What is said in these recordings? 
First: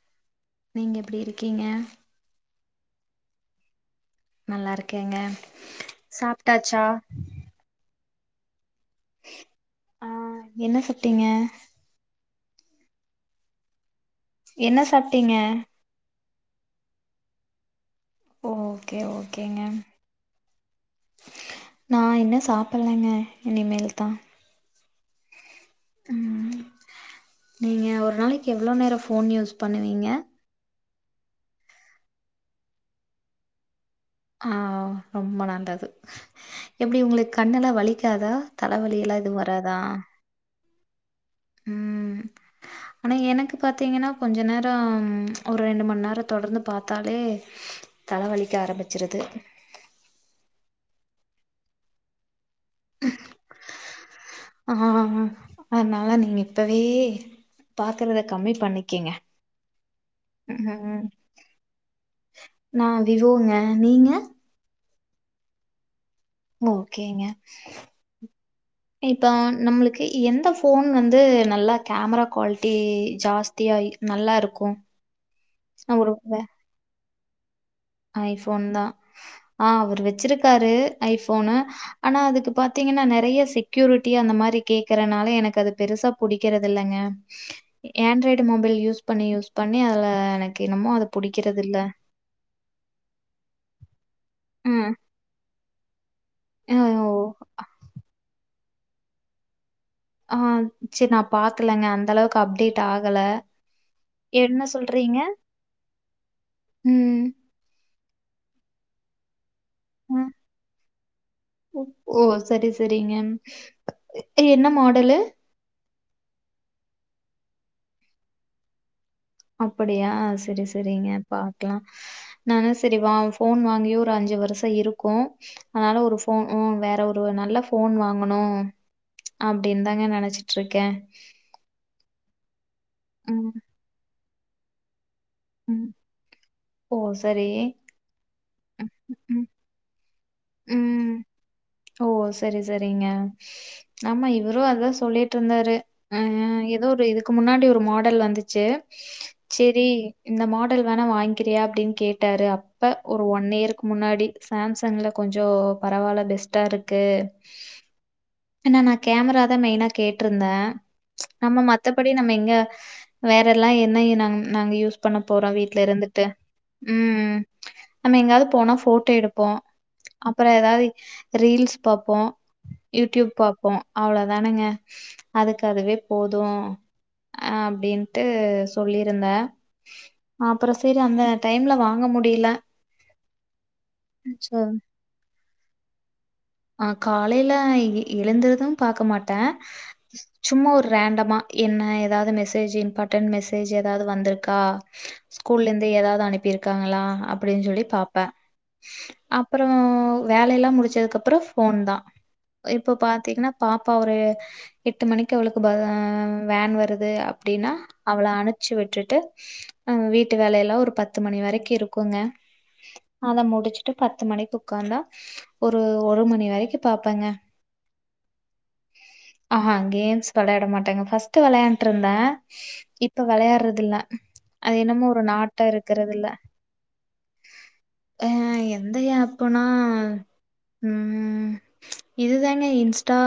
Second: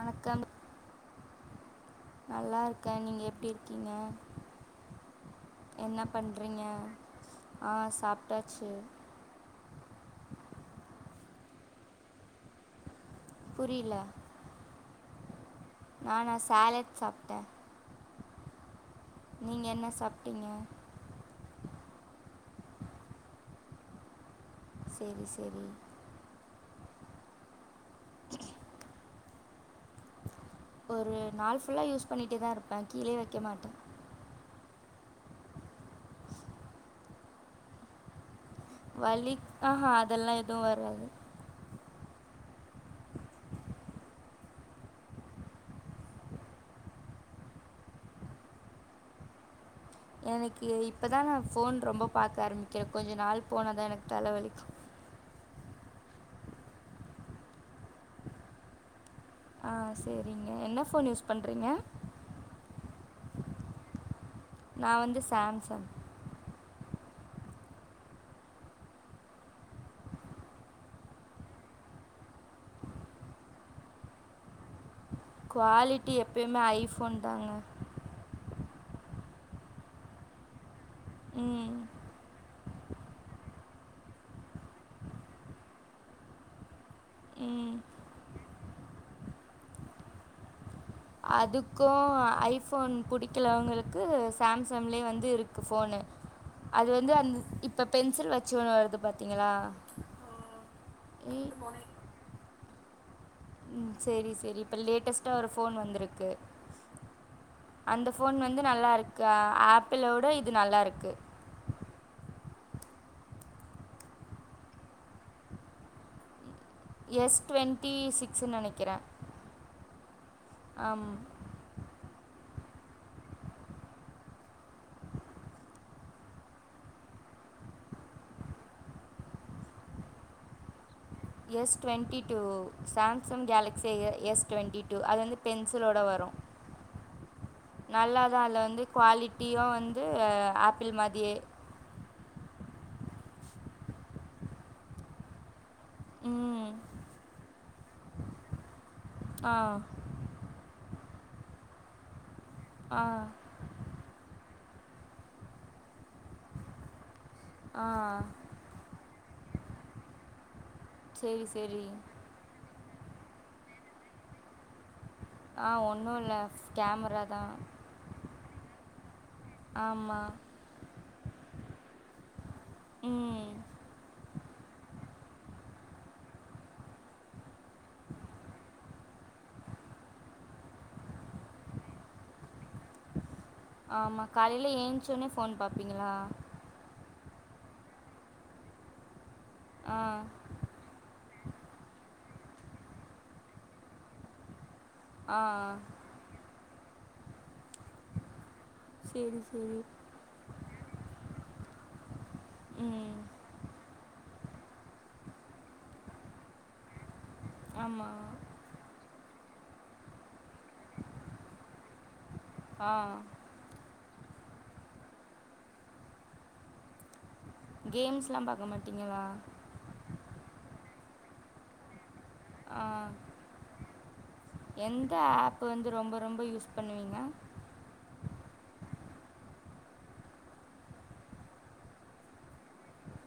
வணக்கம் நீங்க எப்டி இருக்கீங்க நல்லா இருக்கேன் நீங்க எப்டி இருக்கீங்க நல்லா இருக்கேங்க என்ன சாப்பிட்டாச்சா சாப்டாச்சி ஆஹ் என்ன சாப்டீங்க புரியில என்ன சாப்பிட்டீங்க ஆ நான் சாலட் சாப்பிட்டேன் ஓ ஓகே ஓகேங்க நீங்கள் என்ன சாப்பிட்டீங்க நான் என்ன சா சாப்லங்க இனிமேல் தான் சேரி சேரி உம் ம் நீங்க ஒரு நாளைக்கு எவ்ளோ நேரம் ஃபோன் யூஸ் பண்ணுவீங்க ஒரு நாள் ஃபுல்லா யூஸ் பண்ணிட்டே தான் இருப்பேன் கீழே வக்க மாட்டே ஆஹ் ரொம்ப நல்லது எப்டி உங்களுக்கு கண்ணெல்லாம் வலிக்காதா தலவலி ல்லா வலி எதுவு வராதா ஆஹா [unintelligible] வராது உம் ஆனா எனக்கு பாத்தீங்கன்னா கொஞ்ச நேரம் ஒரு ரெண்டு மணி நேரம் தொடர்ந்து பாத்தாலே தலவலிக்க ஆரம்பிச்சிருது எனக்கு இப்பதான் நான் போன் ரொம்ப பாக்க ஆரம்பிச் கொஞ்சம் நாள் போனா தான் எனக்கு ஆ தலவலிக்கும் அதனால நீங்க இப்பவே பாக்குறத கம்மி பண்ணிக்கீங்க ஆஹ் சேரிங்க என்ன போன் யூஸ் பண்றீங்க நான் விவோங்க நீங்க நான் வந்து சாம்சன் ஓகேங்க இப்ப நம்மளுக்கு எந்த போன் வந்து நல்லா கேமரா குவாலிட்டி ஜாஸ்தியா நல்லா இருக்கும் குவாலிட்டி எப்பயுமே ஐ ஃபோ போன் தாங்க ஐபோன் தான் ஆஹ் அவுரு வச்சிருக்காரு ஐபோனு ம் ஆனா அதுக்கு பாத் பாத்தீங்கன்னா நெறய செக்யூரிட்டி அந்த மாரி கேக்குறனால எனக்கு அது பெருசா புடிக்கறது இல்லங்க ம் ஏண்ட்ராய்டு மொபை யூஸ் பண்ணியூஸ் பண்ணி அதுல எனக்கு என்னமோ புடிக்கிறது இல்ல அதுக்கும் ஐபோன் புடிக்கலவங்களு க்கு ம் சாம்சங்லேயே வந்து இருக்கு ஃபோனு ஆ, அது வந்து ஓ அந்த இப்ப பென்சில் வச் அச்சி [unintelligible] ஒன் வருது பாத்தீங்களா ஆஹ் ஜேரி நான் பாக்கலங்க அந்த அளவுக்கு அப்டேட் ஆக் உம் சேரி சேரி இப்ப லேட்டஸ்ட்டா ஒரு போன் வந்திருக்கு ம். அந்த போன் வந்து நல்லா இருக்கா ஆப் ஆப்பிளோட ம். இது நல்லா இருக்கு ஓ! சரி சரிங்க என்ன மாடலு எஸ் டுவெண்ட்டி சிக்ஸ்சுன்னு நெனைக்கிறேன் அப்படியா சரி சரிங்க பாக்கலாம் நான் சரிவா ஃபோன் வாங்கி ஒரு அஞ்சு வருஷம் இருக்கும் அதனால ஒரு ஃபோன் வேற ஒரு நல்ல ஃபோன் வாங்கணும் அப்டின்னு தாங்க நெனச்சிட்டுருக்கேன் எஸ் டுவெண்ட்டி டூ சாம்சங் ம், கேலகஸி எஸ் டுவெண்டி டு அது ம். பென்சிலோட வரும் ஓ! சரி. நல்லாதான் வந்து ம், குவாலிட்டியும் ஆப்பிள் ம். மாரியே ஓ! சரி, சரிங்க ஆமா இவரும் அதான் சொல்லிட்டு இருந்தாரு ஆஹ் ம். ஏதோ ஒரு இதுக்கு இக்கு முன்னாடி ஒரு மாடல் வந்துச்சு ஆ, சரி இந்த மாட்டு [unintelligible] வனம் வாங்கிறியா அப்படின்னு கேட்டு [inaudible] விட்டாரு அப்ப ஆ, ஒரு ஒன் இயருக்கு முன்னாடி சாம்சங்ல கொஞ்சம் பரவால்ல பெஸ்ட்டா இருக்கு ஆஹ் என்னா நான் கேமராதான் மெயினா கேட்டிருந்தேன் சரி, நம்ம சரி. மத்தபடி நம்ம எங்க வேற எல்லாம் என்ன நாங்க யூஸ் [inaudible] பண்ண போறோம் ஆ வீட்டுல ஒண்ணும் இருந்துட்டு இல்ல. கேமரா உம் தான். நம்ம எங்காவது போனா போ தேடு பாபோம் ஆமா. அப்புறம் ஏதாவது ரீல்ஸ் பாப்போம் யூடியூப் ம். பார்போம் அவ்ள தான் தானுங்க அதுக்கு அதுவே போதும் அஹ் அப்படின்ட்டு சொல்லியிருந்தே அப்புறம் சரி அந்த டைம்ல வாங்க முடியல ஆமா சோ காலையில ஏன்சோன்னே போன் பார்ப்பீங்களா ஆஹ் காலையில எழுந்ததும் பார்க்க மாட்டேன் ஆ, சும்மா ஒரு ரேண்டமா என்ன ஏதாவது மெசேஜ் இம்பார்டன்ட் மெசேஜ் ஏதாவது வந்திருக்கா ஆ. ஸ்கூல்ல இருந்து ஏதாவது அனுப்பிருக்கு இருக்காங்களா அப்படின்னு சொல்லி பார்பேன் சரி, அப்புறம் சரி. வேலை எல்லாம் முடிச்சதுக்கு போன் தான் இப்ப ம். பாத்தீங்கன்னா பாப்பாவ எட்டு மணிக்கு அவளுக்கு வேன் வருது அப்படின்னா ஆமா. அவளை அமிச்சி விட்டுட்டு அஹ் வீட்டு வேலைய எல்லாம் ஒரு பத்து மணி வரைக்கும் இருக்குங்க ஆ. அத முடிச்சுட்டு பத்து மணிக்கு உக்காந்தா ஒரு ஒரு மணி வரைக்கும் பாப்பேங்க கேம்ஸ்லாம் பார்க்க மாட்டீங்களா? ஆஹஹா கேம்ஸ் விளையாட மாட்டாங்க ஃபஸ்ட்டு விளையாண்டுருந்தேன் ஆ. இப்ப விளையாடுறது இல்ல அது என்னமோ எந்த ஒரு ஆப் நாட்டா வந்து இருக்குறது ரொம்ப இல்ல ரொம்ப யூஸ் பண்ணுவீங்க? அஹ் எந்த ஆப்புனா உஹம் இதுதாங்க இன்ஸ்டா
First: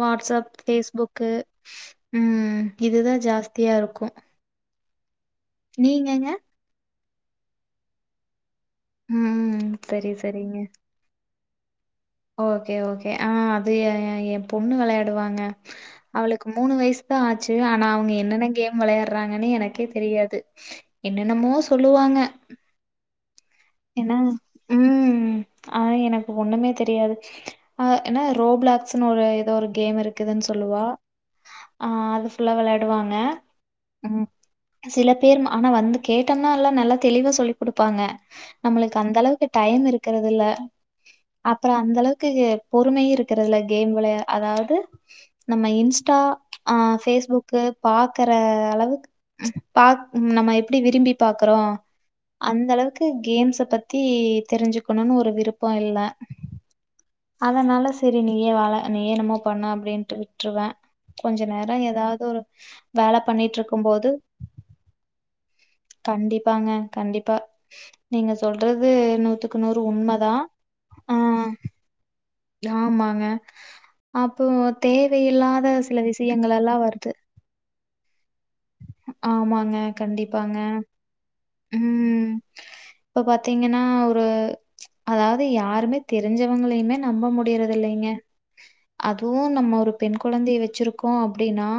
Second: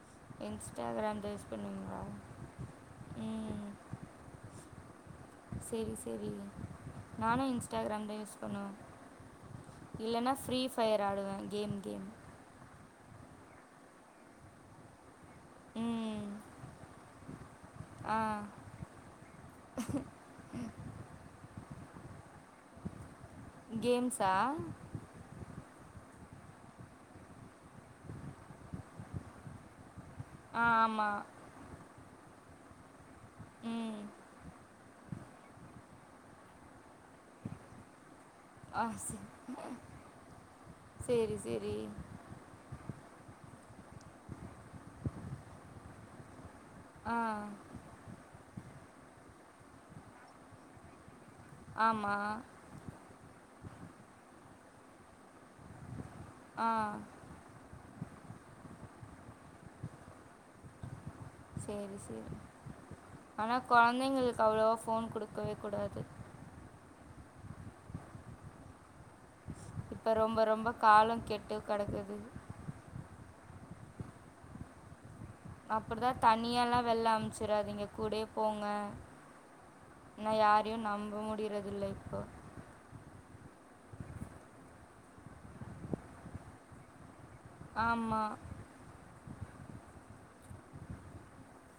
வாட்ஸ்அப் இன்ஸ்டாகிராம் பேஃபேஸ்புக் தான் யூஸ் பண்ணுவீங்களா? உம் இதுதான் ம். ஜாஸ்தியா இருக்கும் சரி சரி நானும் இன்ஸ்டாகிராம் தா யூஸ் பண்ணும் ம் சரி இல்லைன்னா சரிங்க. ஃப்ரீ ஃபயர் ஆடுவேன் கேம் கேம் ஓகே ஓகே ஆஹ் அது என் பொண்ணு விளையாட ம் அவளுக்கு மூணு வயசு தான் ஆச்சு ஆனா அவங்க ஆ என்னன்ன கேம் விளையாடுறாங்கன்னு எனக்கே தெரியாது என்னென்னமோ சொல்லுவாங்க என்னா கேம்ஸா உம் ஆஹ எனக்கு ஒண்ணுமே தெரியாது ஆஹ் ஏன்னா ரோப்ளாக்ஸ்ன்னு ஒரு ஏதோ ஒரு கேம் இருக்கு க்குதுன்னு ஆ ஆமாம் சொல்லுவாஹ் ஃபுல்லா விளையாடுவாங்க ம் உம் சில பே ஆனா வந்து கேட்டோம்னா எல்லாம் நல்லா தெளிவா சொல்லி் கொடுப்பாங்க ஆ நம்மளுக்கு அந்த சரி அளவுக்கு டைம் இருக்கிறது இல்ல சரி சரி அப்புறம் அந்த அளவுக்கு பொறுமை இருக்கிறது இல்ல கேம் விளைய அதாவது நம்ம இன்ஸ்டா ஆஹ் ஆ பேஸ்புக் பாக்குற அளவுக் பா நம்ம எப்டி விரும்பி பாக்குறோ ஆமாம் அந்த அளவுக்கு கேம்ஸ் இ தெரிஞ்சுக்கணுனு ஒரு விருப்ப இல்ல ஆ அதனால செரி நீயே வாழ நீ என்னம்மோ பண்ணு அப்டின்ட்டு விட்ருவே கொஞ்ச நேரோ சேரி ஏதாவது சேரி ஒரு வேல ஆனா பண்ணிட்ருக்கும் போது கொழந்தைங்களுக்கு அவ்ளவா ஃபோன் குடுக்கவே கூடாது கண்டிப்பாங்க கண்டிப்பா நீங்க சொல்ற து நூத்துக்கு நூறு இப்போ உண்மதா ரொம்ப ரொம்ப ஆ காலம் கெட்டு கிடக்குது ஆமாங்க அப்போ தே வையில்லாத அப்படி சில விஷயங்களெல்லா வருது கூடயெ ஆமாங்க கண்டிப்பாங்க தில்லையிப்ப ம். இப்ப பாத்தீங்கன்னா ஒரு அதாவ்து யாருமே தெரிஞ்சவங்களைமே நம்ப முடியறதில்லைங்க ஆமாம் அதுவு நம்ம ஒரு பெண் கொழந்தய வச்சிருக்கோ அப்டின்னா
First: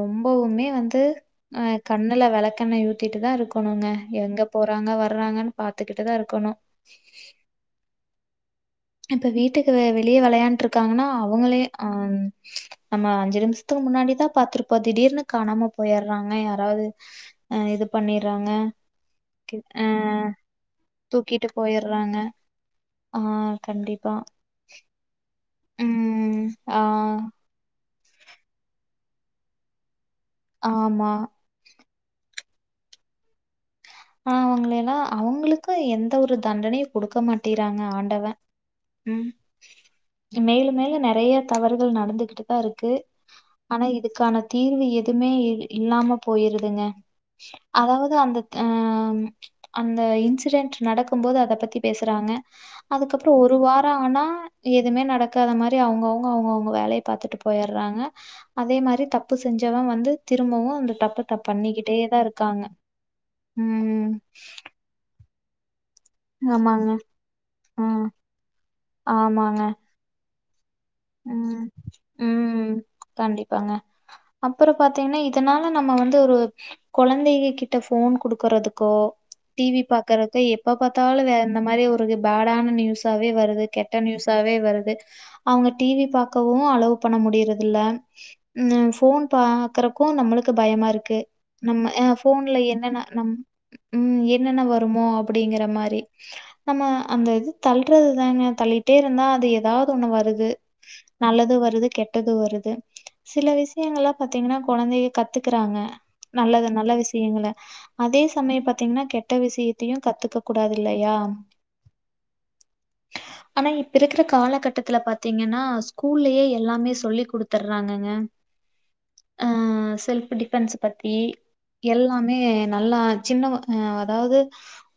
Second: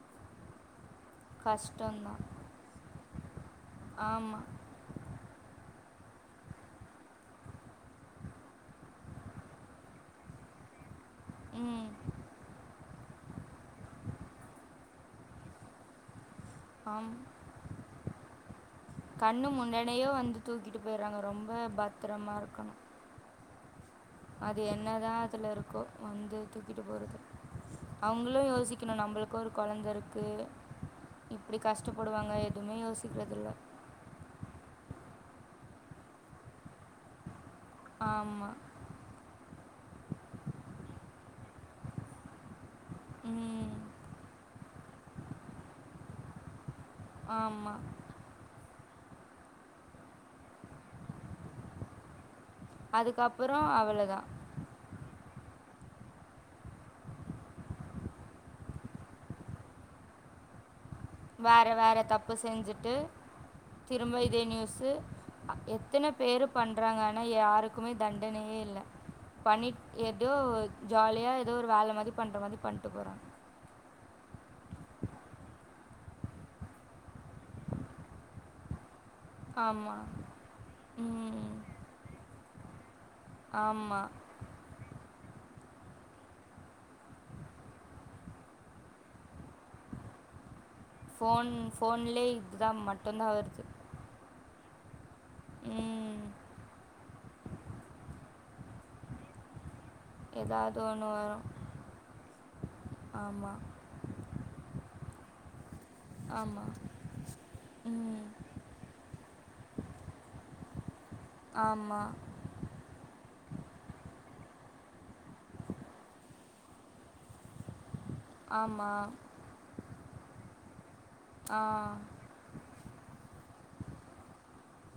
ரொம்பவுமே வந் து கஷ்டம்தான் கண்ணுல வெளக்கெண்ணய ஊத்திட்டு தா இருக்கணுங்க எங்க ஆமாம் போறாங்க வர்றாங்கனு பாத் துக்கிட்டுதா இருக்கணு இப்ப வீட்டுக்கு வெளிய வெளையான்ட்ருக்காங்கனா அவுங்களே ம் அம் நம்ம அஞ்சு நிம்சத்துக்கு முன்னாடிதா பாத்துருப்போ திடீர்னு காணாம போயர்றாங்க யா ராது ஆமாம் இது பண்ணிர்றாங்க கண்ணு அ முன்னாடியே வந்து தூக்கிட்டு போயிடுறாங்க தூக்கிட்டு ரொம்ப போயிர்றாங்க பத்திரமா இருக்கணும் ஆ கண்டிப் அது என்னதா அதுலருக் கோ வந்து ம் ஆ தூக்கிட்டு போறது அவுங்களு யோசிக்கணு நம்பளுக்கு ஒரு கொழந்தருக் க்கு ஆமா இப்டி கஷ்டப்படுவாங்க எ துமே யோசிக்றதில்ல ஆ அவுங்கள எல்லா அவுங்களுக்கு எந்த ஒரு தண்டனையு குடுக்க மாட் டிறாங்க ஆண்டவ ஆமாம் உம் மேலும் மேலு நெறைய தவறுகள் நடந்துகிட்டுதாருக் க்கு ம் ஆனா இதுக்கான தீர்வு எதுவுமே இ இல்லாம போயிருதுங்க ஆமாம் அதாவது அந்த அந்த இன்சிடென்ட் நடக்கும் போது அதை பத்தி பேசுறாங்க அதுக்கப்புறம் ஒரு வாரம் ஆனா எதுவுமே நடக்காத மாதிரி அவங்க அவங்க அவங்க அவங்க வேலையை பார்த்துட்டு போயிடுறாங்க அதே மாதிரி தப்பு செஞ்சவன் வந்து திரும்பவும் அந்த தப்பத்தை வேறு பண்ணிக்கிட்டே வேறு தான் தப்பு இருக்காங்க செஞ்சுட்டு ம் திரும்ப இதே நியூஸு எ எத்தனை பேர் ஆமாங்க பண்றாங்க ஆனா ஆ யாருக்குமே தண்டனையே இல்லை ஆமாங்க பண்ணி எதோ ஜாலியா ஏதோ ம் ஒரு வேலை மாதிரி பண்ற மாதிரி ம் பண்ணிட்டு போறாங்க கண்டிப்பாங்க அப்புறம் பாத்தீங்கன்னா இதனால நம்ம வந்து ஒரு கொழந்தைககிட்ட ஃபோன் கொடுக்கறதுக்கோ டிவி ஆமா பாக்குறக்கு எப்ப பாத்தாலு வேற ம் இந்த மாரி ஒரு பேடான நியூஸாவே வருது கெட்ட ஆமா நியூஸாவே வருது அங்க டிவி பாக்கவு அளவு பண்ண முடியறதுல்ல போன் பாக்குறக்கு நம்மளு பயமாருக்கு ஃபோன் நம்ம ஃபோன்லே ஃபோன்ல இதுதா என்னென்ன மட்டுந்தா நம் வருது உம் என்னென்ன வரு மோ அப்டிங்கற மாரி ம் நம்ம அந்த இது தல்றது தான தள்ளிட்டே இருந்தா அது ஏதா ஒன்னு வருது எதாவது ஒன்னு வரு நல்லது வருது கெட்டது வருது சில ஆமா விஷயங்கலா பாத்தீங்கனா கொழந்தையே கத் த்துக்குறாங்க ஆமா நல்லது நல்ல விஷயங்கள அதே ம் சமய பாத்தீங்கனா கெட்ட விஷயத்தையு கத்துக்க கூடாது இல்லயா ஆமா அனா இப்ப இருக்குற காலகட் த்துல பாத்தீங்கனா ஸ்கூல்யே எல்லாமே சொல்லி கொடுத்துறாங்க ஆமா ஹ செல்படி [unintelligible] பத்தி ஆ எல்லாமே நல்லா சின்னவ ஹ அதாது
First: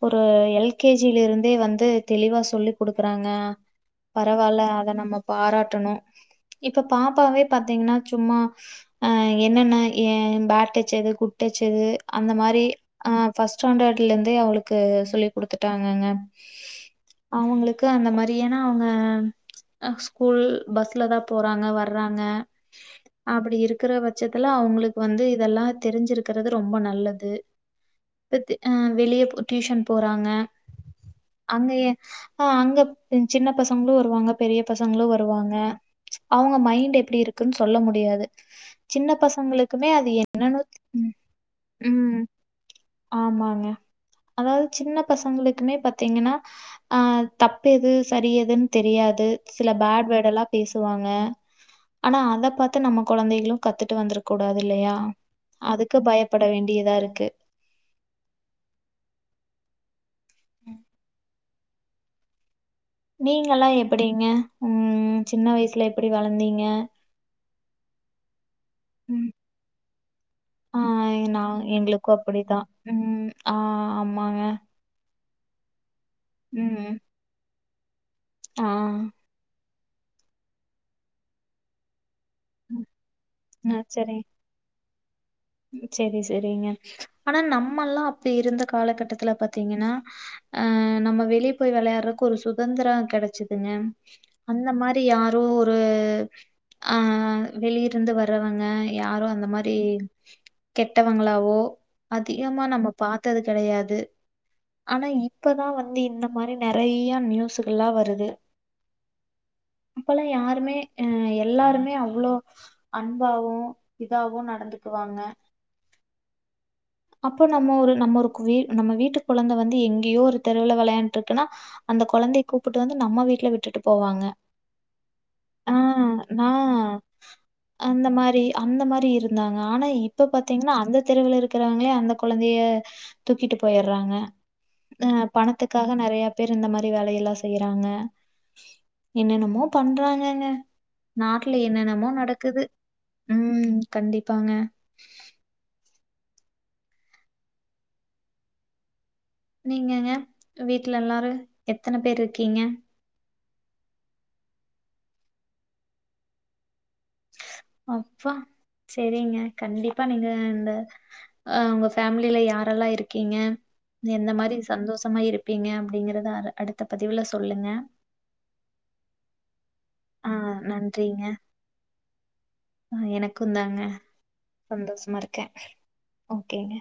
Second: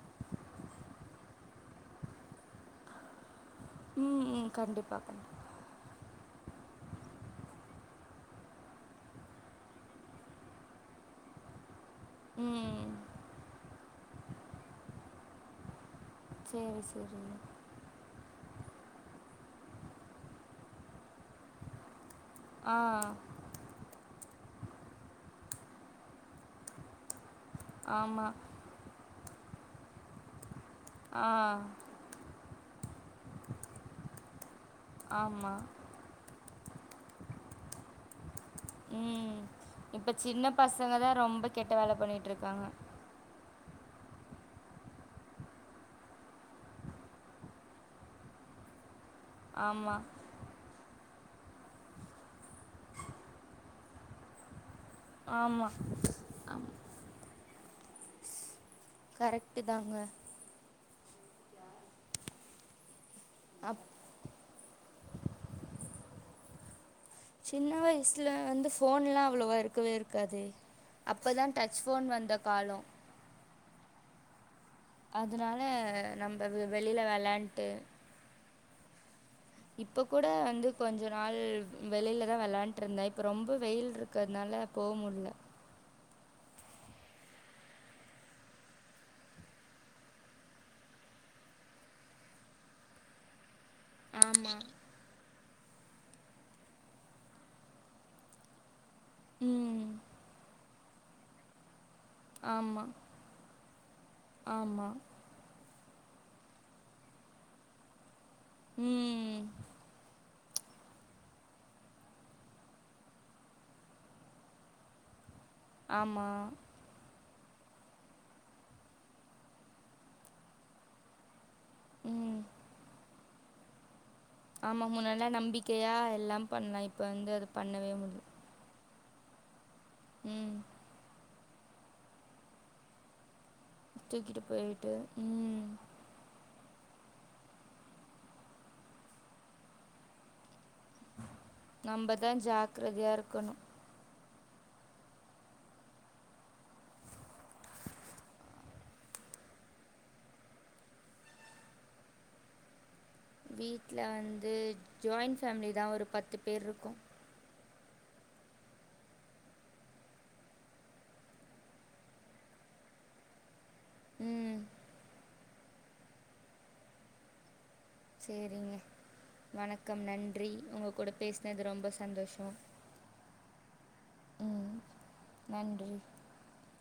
ஒரு எல்கேஜிலிருந்தே வந்து தெளிவா சொல்லி் கொடுக்குறாங்க உம் உம் கண்டிப்பா கண்டிப்பா ட்டணும் இப்ப பாப்பாவே பாத்தீங்கனா சும்மா ஹ என்னென்ன பேட் டச்சது குட் டச்சது அந்த மாரி ம் ஹ ஃபஸ்ட்டாண்டர்ட் டுலந்தே அவுளுக்கு சொல்லி் கொடுத்துட்டாங்கங்க சரி சரி அவுங்களுக்கு அந்த மாரி ஏனா அவுங்க ஸ்கூல் பஸ்ல தா போறாங்க வர்றாங். க ஆ அப்படி இருக்குற பச். ச்சத்துல அவுங்களுக்கு வந்து இதல்லா தெரிஞ்சிருக்கறது ரொம்ப நல்லது. ஆமா இப்பத் ஹ வெளிய போ. டியூஷன் போறாங்க. ஆ அங்கயே. ஆஹ அங்க சின்ன பசங்களு வருவாங்க. பெரிய. பசங்களு ஆமா வருவாங்க. ம்ச் அவுங்க மை. டு எப்டி இருக்குன் சொல்ல முடியாது. சின்ன ம் பசங்களுக்குமே அது இப்ப சின்ன என்னன்னு பசங்க தா உம் ரொம்ப கெட்ட வேல உஹம் பண்ணிட்ருக்காங்க ஆமாங். க. அதாவது சின்ன பசங்களுக்குமே பாத்தீங்கன்னா ஆஹ தப்பு எது சரி எதுனு தெரியாது. சில ஆமா பேட் வேர்ட் எல்லா பேசுவாங்க. ஆனா அத பாத்து நம்ம குழந்தைகளு கத்துட்டு வந்தரக்க கூடாது இல்லையா. ஆமா அதுக்கு பயப்பட ஆமா வேண்டியதா இருக்கு. கரெக்ட்டு தாங்க. நீங்கல்லா அப் எப்படிங்க. உஹம் சின்ன வயசுல எப்படி வளந்தீங்க. சின்ன வயசுல வந்து போன் எல்லா ம் அவ்வளோவா இருக்கவே இருக்காது. ஆ அப்பதா டச் போன் வந்த காலோ. ஆஹ ஆமாங்க. அதனால. நம்ப வெ வெளியில வெளாண்ட்டு. ஆஹா. இப்ப கூட வந்து கொஞ்ச நாள் வெளில. தா வெளையாண்ட்டிருந்த இப்ப ரொம்ப வெயில் இருக்குறதுனால. போ முடில்ல. சேரி சேரிங்க. ஆனா நம்மல்லா அப்படி இருந்த காலகட்டத்துல பாத்தீங்கன்னா அஹ நம்ம வெளிய போய் வெளையாடுறதுக்கு ஒரு சுகந்திர கெடச்சது. ங்க ஆமா அந்த மாரி யாரோ ஒரு. ஒரு ஆஹ வெளிய இருந்து வர்றவங்க. யாரும் அந்த மாரி. ம் கெட்டவங்களாவோ. அதிகமா ஆமா நம்ம பாத்தது கெடையாது. ஆமா ஆனா இப்பதா வந்து. வந்து இந்த மாரி நெறைய நியூஸ்ங்கல்லா வருது. உஹம். அப்பல்லா யாருமே ஹ எல்லாருமே அவ்ளோ அன்பாவும் இதாவும் நடந்து. இருக்குவாங்க. ஆமா அப்போ நம்ம ஒரு நம்ம ஒரு வீ நம்ம வீட்டு கொழந்தை வந்து எங்கயோ ஒரு தெருவுல வெளையாட்டுட்டு இருக்குன்னா அந்த ம் கொழந்தைய கூப்பிட்டு வந்து நம்ம வீட் ல விட்டுட்டு போவாங்க ஆமா முன்னால் ஆ நம்பிக்கையா எல்லா நா பண்ணலாம் இப்ப வந்து அது பண்ணவே அந்த முடி மாரி அந்த மாரி இருந்தாங்க ஆனா இப்ப பாத்தீங்கன்னா அந்த தெருவுல இரு இருக்கிறவங்களே அந்த கொழந்தைய துக் துக்கிட்டு போயிடுறாங்க தூக்கிட்டு போயிட்டு ம் பணத்துக்காக நெறைய பேர் இந்த மாரி வேலையெல்லாம் செய்றாங்க என்னன்னமோ பண்றாங்கங்க நாட்டுல என்னென்னமோ நம்ம தான் நடக்குது ஜாக்கிரதையா இருக்கணு உம் கண்டிப் ப்பாங்க நீங்கங்க வீட்ல எல்லாரும் எத்தனை பேரு இருக்கீங்க வீட்ல வந்து ஜாயிண்ட் ஃபேம்லி தான் ஒரு பத்து பேர் இருக்கோம் அப்பா சரிங்க கண்டிப்பா நீங்க இந்த அஹ உங்க ஃபேமிலில யாரெல்லாம் இருக்கீங்க எந்த மாரி ம் சந்தோஷமா இருக் இருப்பீங்க அப்டிங்கறத அடுத்த பதிவுல சொல்லுங்க சரிங்க வணக் வணக்கம் ஆ நன்றி உங்க கூட நன்றிங்க. பேசினது ரொம்ப சந்தோஷம் குந்தாங்க சந்தோஷமா இருக்கேன் நன்றி ஓகேங்க